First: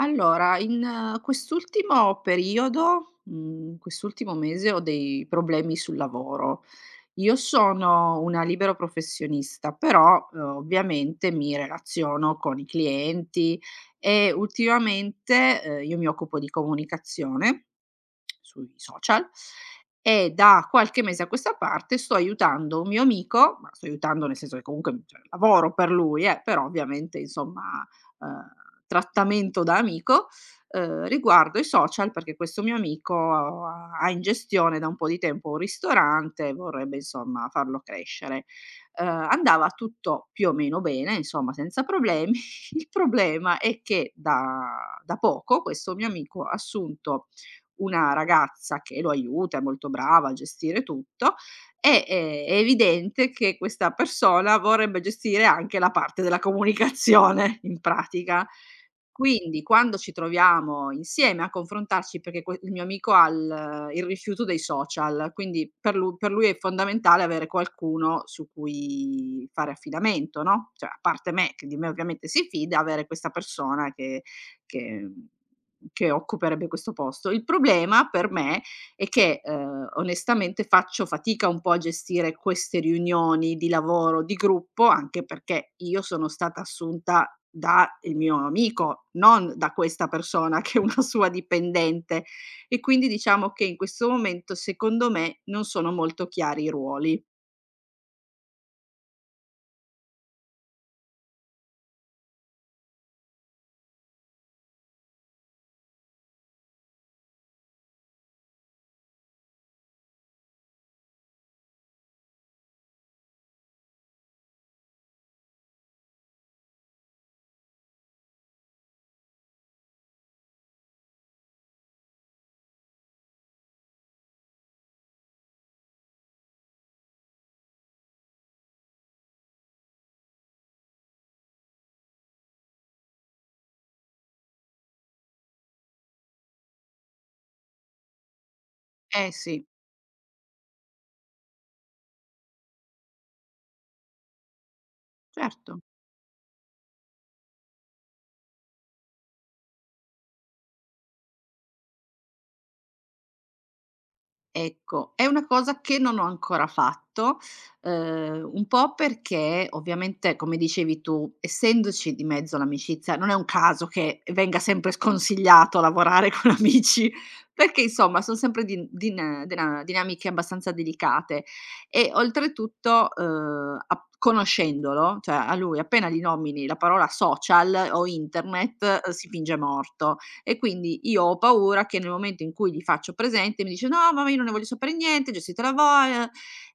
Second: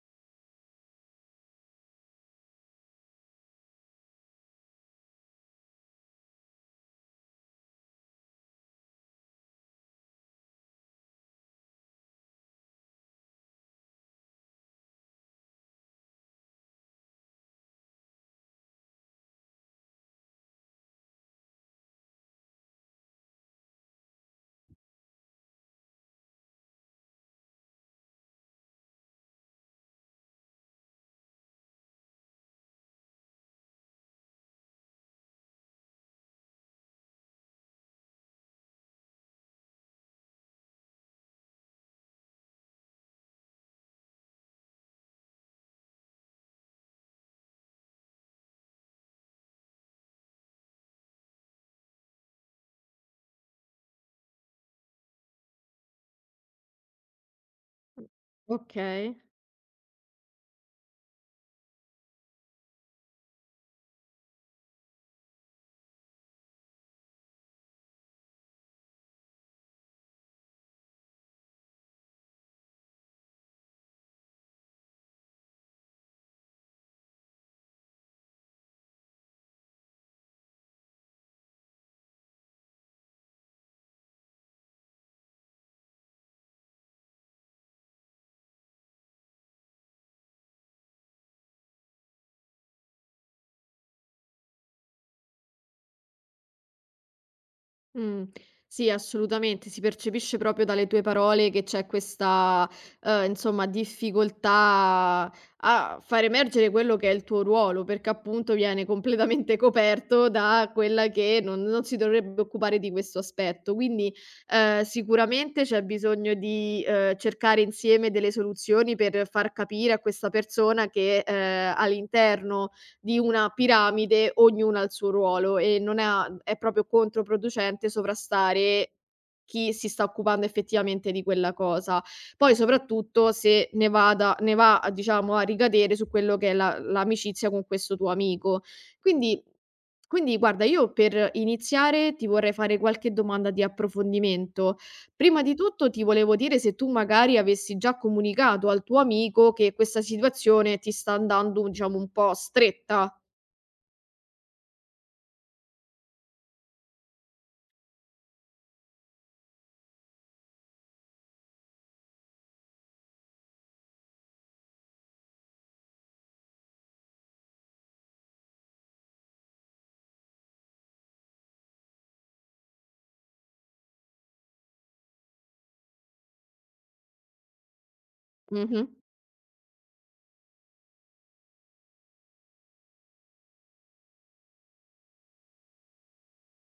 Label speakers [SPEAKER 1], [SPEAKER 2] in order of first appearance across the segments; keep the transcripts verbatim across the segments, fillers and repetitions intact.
[SPEAKER 1] Allora, in eh, quest'ultimo periodo, mhmm, quest'ultimo mese ho dei problemi sul lavoro. Io sono una libero professionista, però, uhm, ovviamente mi relaziono con i clienti e ultimamente, ehm, io mi occupo di comunicazione sui social e da qualche mese a questa parte sto aiutando un mio amico, ma sto aiutando nel senso che comunque cioè, lavoro per lui, eh, però ovviamente insomma eh, trattamento da amico eh, riguardo i social perché questo mio amico ha ha in gestione da un po' di tempo un ristorante e vorrebbe insomma farlo crescere. Eh, andava tutto più o meno bene, insomma senza problemi. Il problema è che da da poco questo mio amico ha assunto una ragazza che lo aiuta, è molto brava a gestire tutto, e, ehm, è evidente che questa persona vorrebbe gestire anche la parte della comunicazione in pratica.
[SPEAKER 2] Okay.
[SPEAKER 1] Quindi quando ci troviamo insieme a confrontarci perché que il mio amico ha il il rifiuto dei social, quindi per lu per lui è fondamentale avere qualcuno su cui fare affidamento, no, cioè a parte me, che di me ovviamente si fida, avere questa persona che che mhmm, che occuperebbe questo posto. Il problema per me è che, ehm, onestamente faccio fatica un po' a gestire queste riunioni di lavoro, di gruppo, anche perché io sono stata assunta da il mio amico, non da questa persona che è una sua dipendente e quindi diciamo che in questo momento, secondo me, non sono molto chiari i ruoli.
[SPEAKER 2] Mh. Sì, assolutamente, si percepisce proprio dalle tue parole che c'è questa, uhm, insomma, difficoltà a far emergere quello che è il tuo ruolo, perché appunto viene completamente coperto da quella che non non si dovrebbe occupare di questo aspetto. Quindi, ehm, sicuramente c'è bisogno di, uhm, cercare insieme delle soluzioni per far capire a questa persona che, ehm, all'interno di una piramide, ognuno ha il suo ruolo e non ha è proprio controproducente sovrastare chi si sta occupando effettivamente di quella cosa. Poi soprattutto se ne vada ne va a diciamo a ricadere su quello che è la l'amicizia con questo tuo amico.
[SPEAKER 1] Eh
[SPEAKER 2] Quindi
[SPEAKER 1] sì,
[SPEAKER 2] quindi guarda, io per iniziare ti vorrei fare qualche domanda di approfondimento. Prima di
[SPEAKER 1] certo.
[SPEAKER 2] tutto ti volevo dire se tu magari avessi già comunicato al tuo amico che questa situazione ti sta andando, diciamo, un po' stretta.
[SPEAKER 1] Ecco, è una cosa che non ho ancora fatto, uhm, un po' perché ovviamente, come dicevi tu, essendoci di mezzo l'amicizia, non è un caso che venga sempre sconsigliato lavorare con amici, perché insomma son sempre din din dina dinamiche abbastanza delicate e oltretutto, uhm, a conoscendolo, cioè a lui appena gli nomini la parola social o
[SPEAKER 2] Mh-mh.
[SPEAKER 1] internet, uhm, si finge morto. E quindi io ho paura che nel momento in cui gli faccio presente mi dice: "No, ma io non ne voglio sapere niente, gestitela voi", uhm,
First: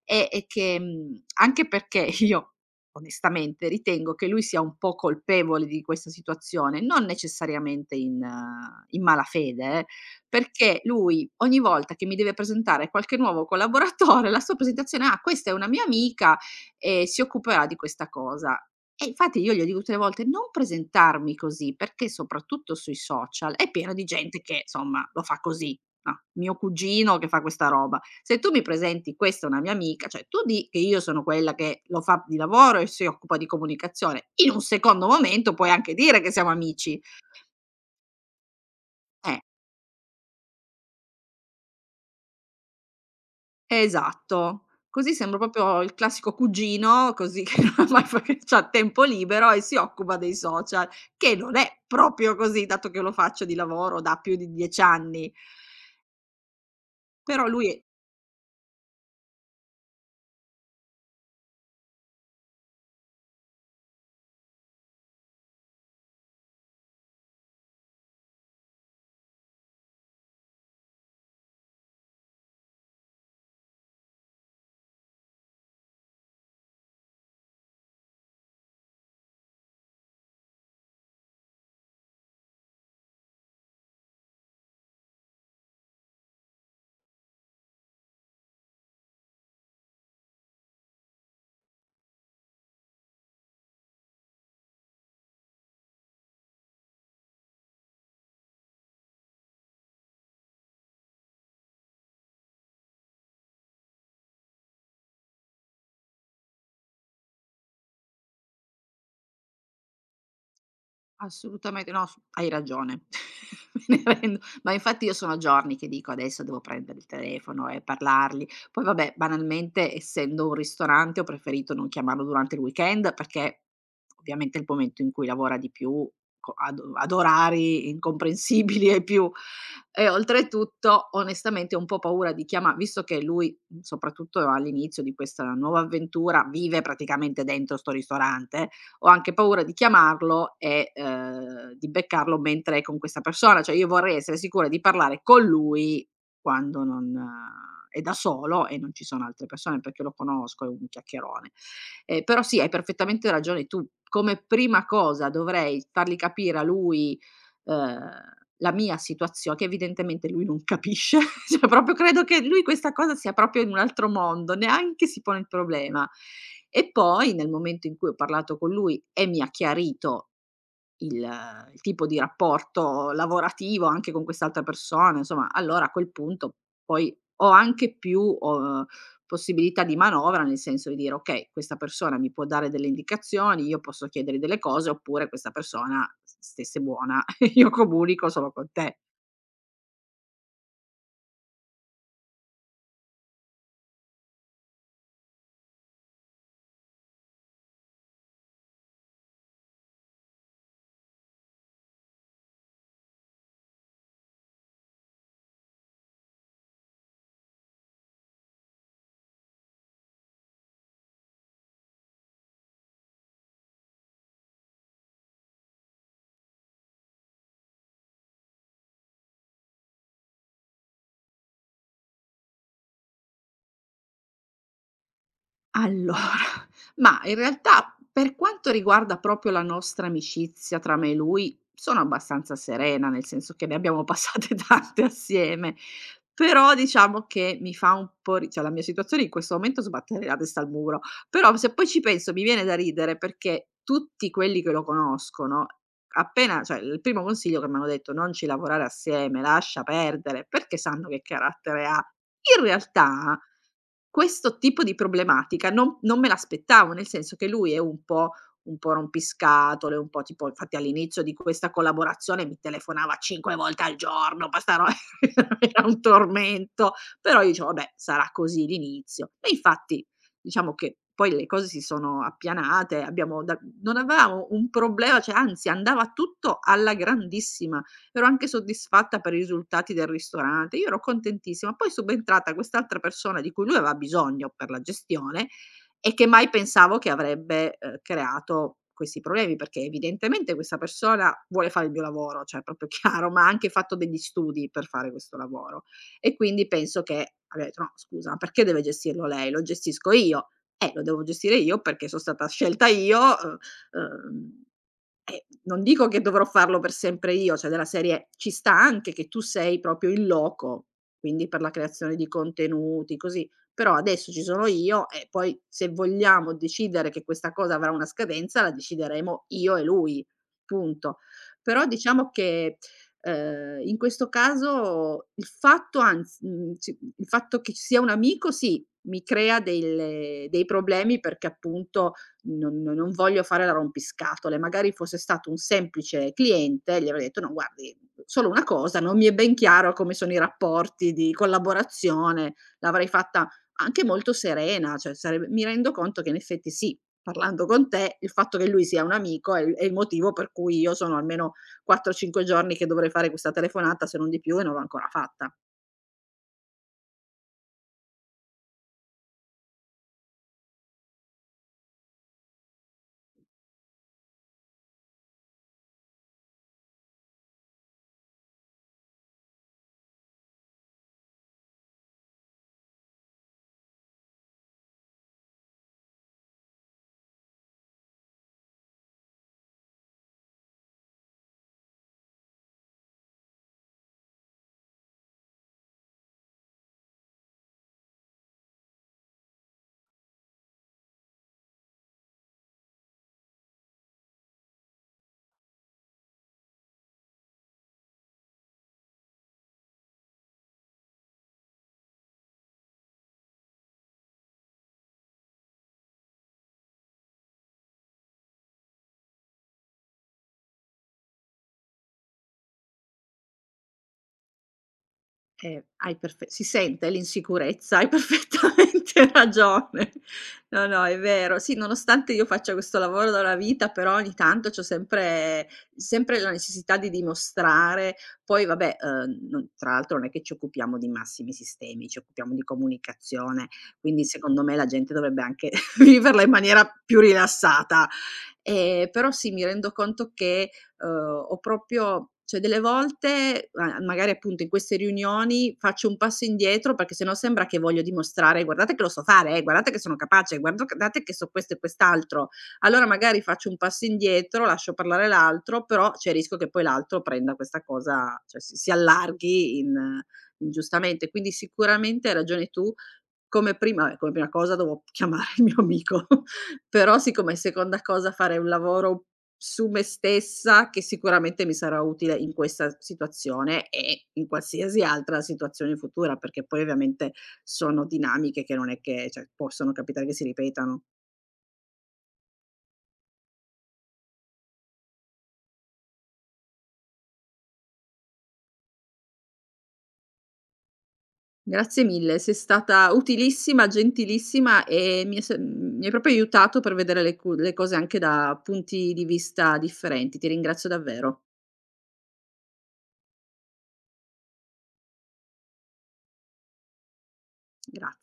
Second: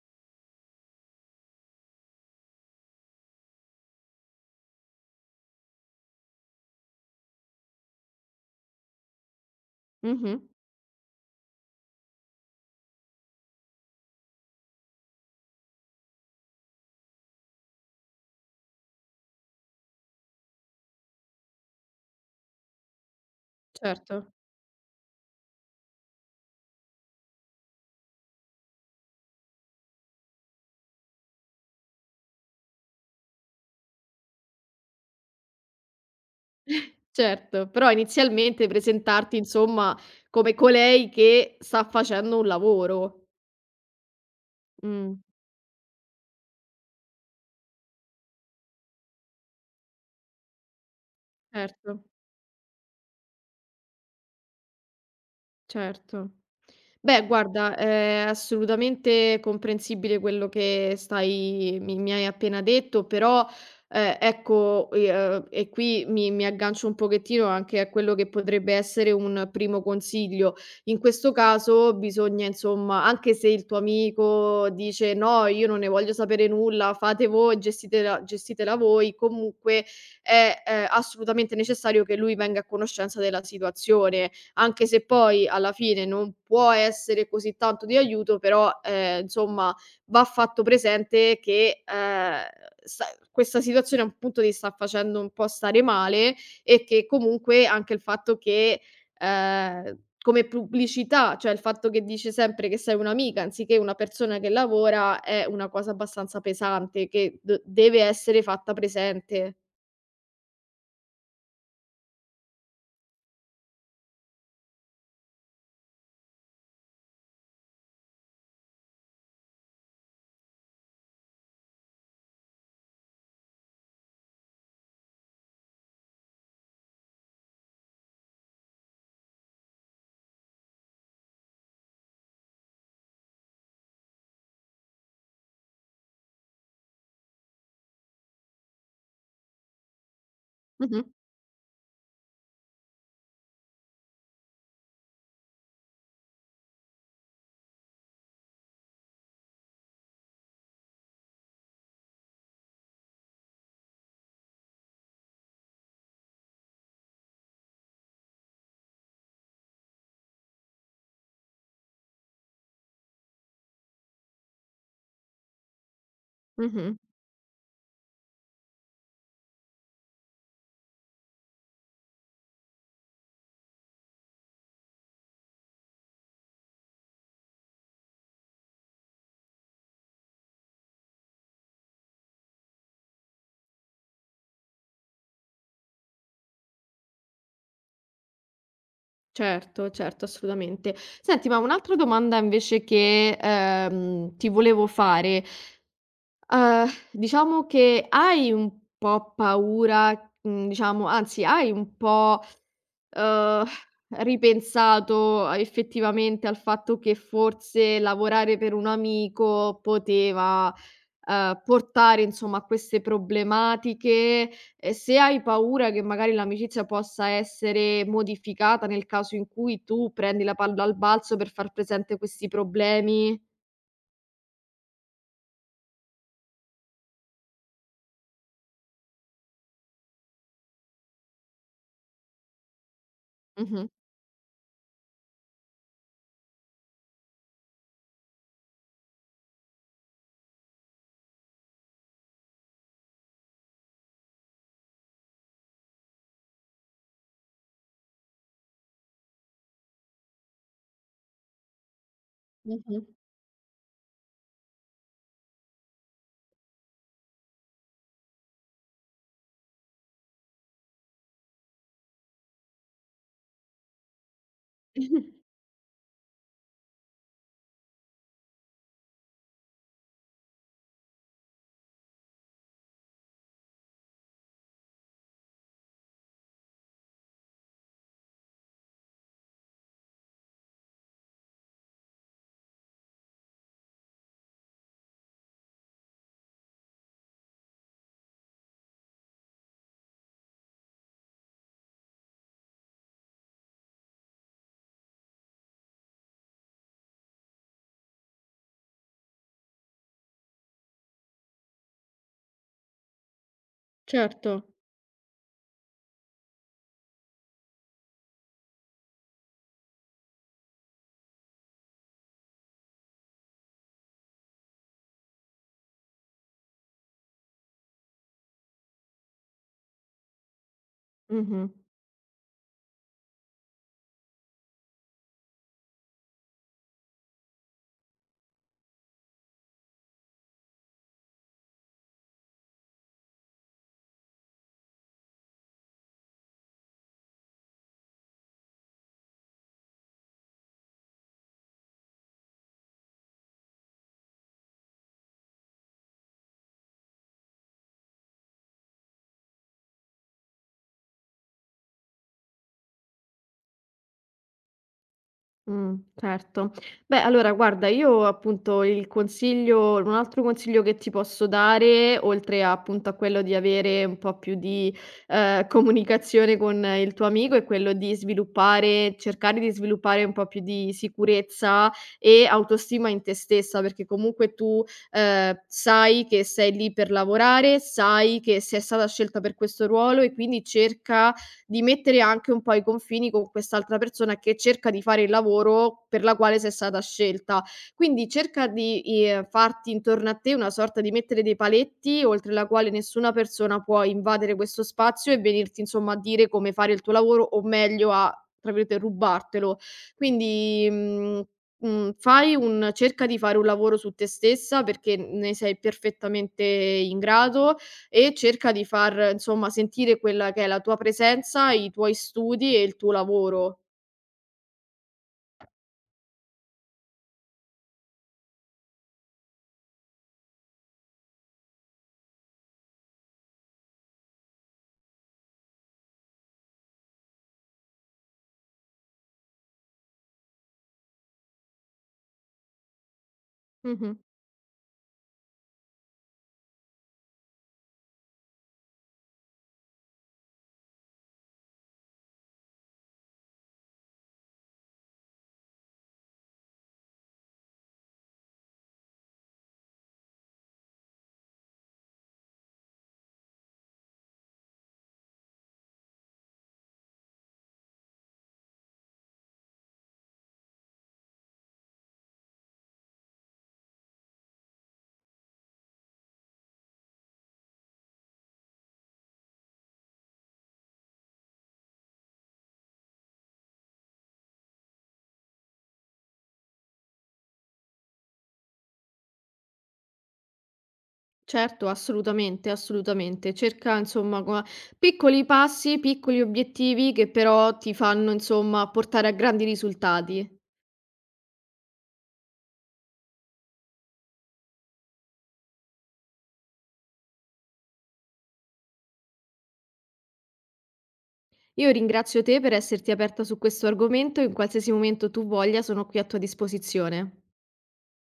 [SPEAKER 1] e e che mhmm, anche perché io onestamente ritengo che lui sia un po' colpevole di questa situazione, non necessariamente in eh, in malafede, eh,
[SPEAKER 2] Mh-mh.
[SPEAKER 1] perché lui ogni volta che mi deve presentare qualche nuovo collaboratore, la sua presentazione: "Ah, questa è una mia amica e si occuperà di questa cosa". E infatti io glielo dico tutte le volte: "Non presentarmi così", perché soprattutto sui social è pieno di
[SPEAKER 2] Certo,
[SPEAKER 1] gente che insomma lo fa così, no, mio cugino che fa questa roba. Se tu mi presenti: "Questa è una mia amica", cioè tu di che io sono quella che lo fa di lavoro e si occupa di comunicazione, in un secondo momento puoi anche dire che siamo amici.
[SPEAKER 2] certo. Però inizialmente presentarti,
[SPEAKER 1] Eh.
[SPEAKER 2] insomma, come colei che sta facendo un lavoro.
[SPEAKER 1] Esatto. Così
[SPEAKER 2] Mh.
[SPEAKER 1] sembro proprio il classico cugino, così che non ha mai fa che c'ha tempo libero e si occupa dei social, che non è
[SPEAKER 2] Certo,
[SPEAKER 1] proprio così, dato che lo faccio di lavoro da più di dieci anni.
[SPEAKER 2] certo. Beh,
[SPEAKER 1] Però lui
[SPEAKER 2] guarda,
[SPEAKER 1] è.
[SPEAKER 2] è assolutamente comprensibile quello che stai mi mi hai appena detto, però, ehm, ecco, i ehm, e qui mi mi aggancio un pochettino anche a quello che potrebbe essere un primo consiglio. In questo caso bisogna, insomma, anche se il tuo amico dice: "No, io non ne voglio sapere nulla, fate voi, gestitela gestitela voi", comunque è, ehm, assolutamente necessario che lui venga a conoscenza della situazione. Anche se poi alla fine non può essere così tanto di aiuto, però, ehm, insomma va fatto presente che, ehm, sta questa situazione appunto ti sta facendo un po' stare male e che comunque anche il fatto che, ehm, come pubblicità, cioè il fatto che dice sempre che sei un'amica anziché una persona che lavora, è una cosa abbastanza pesante che d deve essere fatta presente.
[SPEAKER 1] Assolutamente no, s hai ragione. Me ne rendo ma infatti io sono giorni che dico: "Adesso devo prendere il telefono e parlargli." Poi vabbè, banalmente essendo un ristorante ho preferito non chiamarlo durante il weekend perché ovviamente è il momento in cui lavora di più, co ad ad orari incomprensibili ai più e oltretutto onestamente ho un po' paura di chiama visto che lui, mhmm, soprattutto all'inizio di questa nuova avventura, vive praticamente dentro 'sto ristorante, ho anche paura di chiamarlo e,
[SPEAKER 2] Mh-mh,
[SPEAKER 1] ehm, di beccarlo mentre è con questa persona. Cioè io vorrei essere sicura di parlare con lui quando non eh, è da solo e non ci sono altre persone, perché lo conosco, è un chiacchierone. Ehm, però sì, hai perfettamente ragione tu. Come prima cosa dovrei fargli capire a lui, uhm la mia situazio che evidentemente lui non capisce, cioè proprio credo che lui questa cosa sia proprio in un altro mondo, neanche si pone il problema. E
[SPEAKER 2] mh-mh.
[SPEAKER 1] poi nel momento in cui ho parlato con lui e mi ha chiarito il il tipo di rapporto lavorativo anche con quest'altra persona, insomma, allora a quel punto poi ho anche più, uhm, possibilità di manovra, nel senso di dire: "Okay, questa persona mi può dare delle indicazioni, io posso chiedergli delle cose, oppure questa persona s stesse buona, io comunico solo con te".
[SPEAKER 2] Certo, certo, assolutamente. Senti, ma un'altra domanda invece che, ehm, ti volevo fare, uhm, diciamo che hai un po' paura, mhmm, diciamo anzi hai un po', uhm, ripensato a effettivamente al fatto che forse lavorare per un amico poteva, ehm, portare insomma a queste problematiche e se hai paura che magari l'amicizia possa essere modificata nel caso in cui tu prendi la palla al balzo per far presente questi problemi.
[SPEAKER 1] Allora, ma in realtà per quanto riguarda proprio la nostra amicizia tra me e lui, sono abbastanza serena, nel senso che ne
[SPEAKER 2] Mh-mh.
[SPEAKER 1] abbiamo passate tante assieme. Però diciamo che mi fa un po' ri cioè la mia situazione in questo momento sbatterei la testa al muro, però se poi ci penso mi viene da ridere perché tutti quelli che lo conoscono, appena cioè il primo consiglio che m'hanno detto: "Non ci lavorare assieme, lascia perdere", perché sanno che carattere ha. In
[SPEAKER 2] Mh-mh.
[SPEAKER 1] realtà questo tipo di problematica non non me l'aspettavo, nel senso che lui è un po' un po' rompiscatole, un po' tipo infatti all'inizio di questa collaborazione mi telefonava cinque volte al giorno, ma 'sta ro era un tormento, però io dicevo: "Vabbè, sarà così l'inizio". E infatti diciamo che poi le cose si sono appianate, abbiamo da non avevamo un problema, cioè anzi andava tutto alla grandissima, ero anche soddisfatta per i risultati del ristorante, io ero contentissima. Poi è subentrata quest'altra persona di cui lui aveva bisogno per la gestione e che mai pensavo che avrebbe, ehm, creato questi problemi, perché evidentemente questa persona vuole fare il mio lavoro, cioè è proprio chiaro, ma ha anche fatto degli studi per fare questo lavoro. E quindi penso che abbia detto: "No scusa, ma perché deve gestirlo lei? Lo gestisco io". Eh, lo devo gestire io perché so stata scelta io, uhm,
[SPEAKER 2] Certo.
[SPEAKER 1] uhm eh, non dico che dovrò farlo per sempre io, cioè della serie ci sta anche che tu sei proprio in loco, quindi per la creazione di contenuti, così. Però adesso ci sono io e poi se vogliamo decidere che questa cosa avrà una scadenza, la decideremo io e lui, punto.
[SPEAKER 2] Mh-mh.
[SPEAKER 1] Però diciamo che, ehm, in questo caso il fatto anz mhmm, ci il fatto che ci sia un amico sì, mi crea delle dei problemi perché appunto non non non voglio fare la rompiscatole. Magari fosse stato un semplice cliente, gli avrei detto: "No guardi, solo una cosa, non mi è ben chiaro come sono i rapporti di collaborazione". L'avrei fatta anche molto serena, cioè sareb mi rendo conto che in effetti sì, parlando con te, il fatto che lui sia un amico è il è il motivo per cui io sono almeno quattro, cinque giorni che dovrei fare questa telefonata, se non di più, e non l'ho ancora fatta.
[SPEAKER 2] Mh, certo. Beh, allora guarda, io appunto il consiglio un altro consiglio che ti posso dare, oltre a, appunto a quello di avere un po' più di, ehm, comunicazione con eh, il tuo amico, è quello di sviluppare cercare di sviluppare un po' più di sicurezza e autostima in te stessa, perché comunque tu, ehm, sai che sei lì per lavorare, sai che sei stata scelta per questo ruolo e quindi cerca di mettere anche un po' i confini con quest'altra persona che cerca di fare il lavoro per la quale sei stata scelta. Quindi cerca di, ehm, farti intorno a te una sorta di mettere dei paletti, oltre la quale nessuna persona può invadere questo spazio e venirti insomma a dire come fare il tuo lavoro o meglio a tra virgolette "rubartelo". Quindi, mhmm, mhmm, fai un cerca di fare un lavoro su te stessa perché ne sei perfettamente in grado e cerca di far, insomma, sentire quella che è la tua presenza, i tuoi studi e il tuo lavoro.
[SPEAKER 1] Eh, hai perfe si sente l'insicurezza, hai perfettamente ragione. No, no, è vero. Sì, nonostante io faccia questo lavoro da una vita, però ogni tanto c'ho sempre sempre la necessità di dimostrare. Poi vabbè, uhm, non tra l'altro non è che ci occupiamo di massimi sistemi, ci occupiamo di comunicazione,
[SPEAKER 2] Mh-mh.
[SPEAKER 1] quindi secondo me la gente dovrebbe anche viverla in maniera più rilassata. Ehm, però sì, mi rendo conto che, uhm, ho proprio cioè delle volte, ma magari appunto in queste riunioni, faccio un passo indietro perché sennò sembra che voglio dimostrare: "Guardate che lo so fare, eh, guardate che sono capace, guarda date che so questo e quest'altro". Allora magari faccio un passo indietro, lascio parlare l'altro, però c'è il rischio che poi l'altro prenda questa cosa cioè si si allarghi in ingiustamente. Quindi sicuramente hai ragione tu, come prima ehm, come prima cosa dovevo chiamare il mio amico, però siccome seconda cosa fare un lavoro su me stessa che sicuramente mi sarà utile in questa situazione e in qualsiasi altra situazione futura, perché poi ovviamente sono dinamiche che non è che cioè possono capitare che si ripetano.
[SPEAKER 2] Certo, assolutamente, assolutamente. Cerca insomma co piccoli passi, piccoli obiettivi che però ti fanno, insomma, portare a grandi risultati.
[SPEAKER 1] Grazie mille, sei stata utilissima, gentilissima e mi è se mhmm, mi hai proprio aiutato per vedere le cu le cose anche da punti di vista differenti. Ti ringrazio davvero.
[SPEAKER 2] Io ringrazio te per esserti aperta su questo argomento e in qualsiasi momento tu voglia sono qui a tua disposizione.
[SPEAKER 1] Graz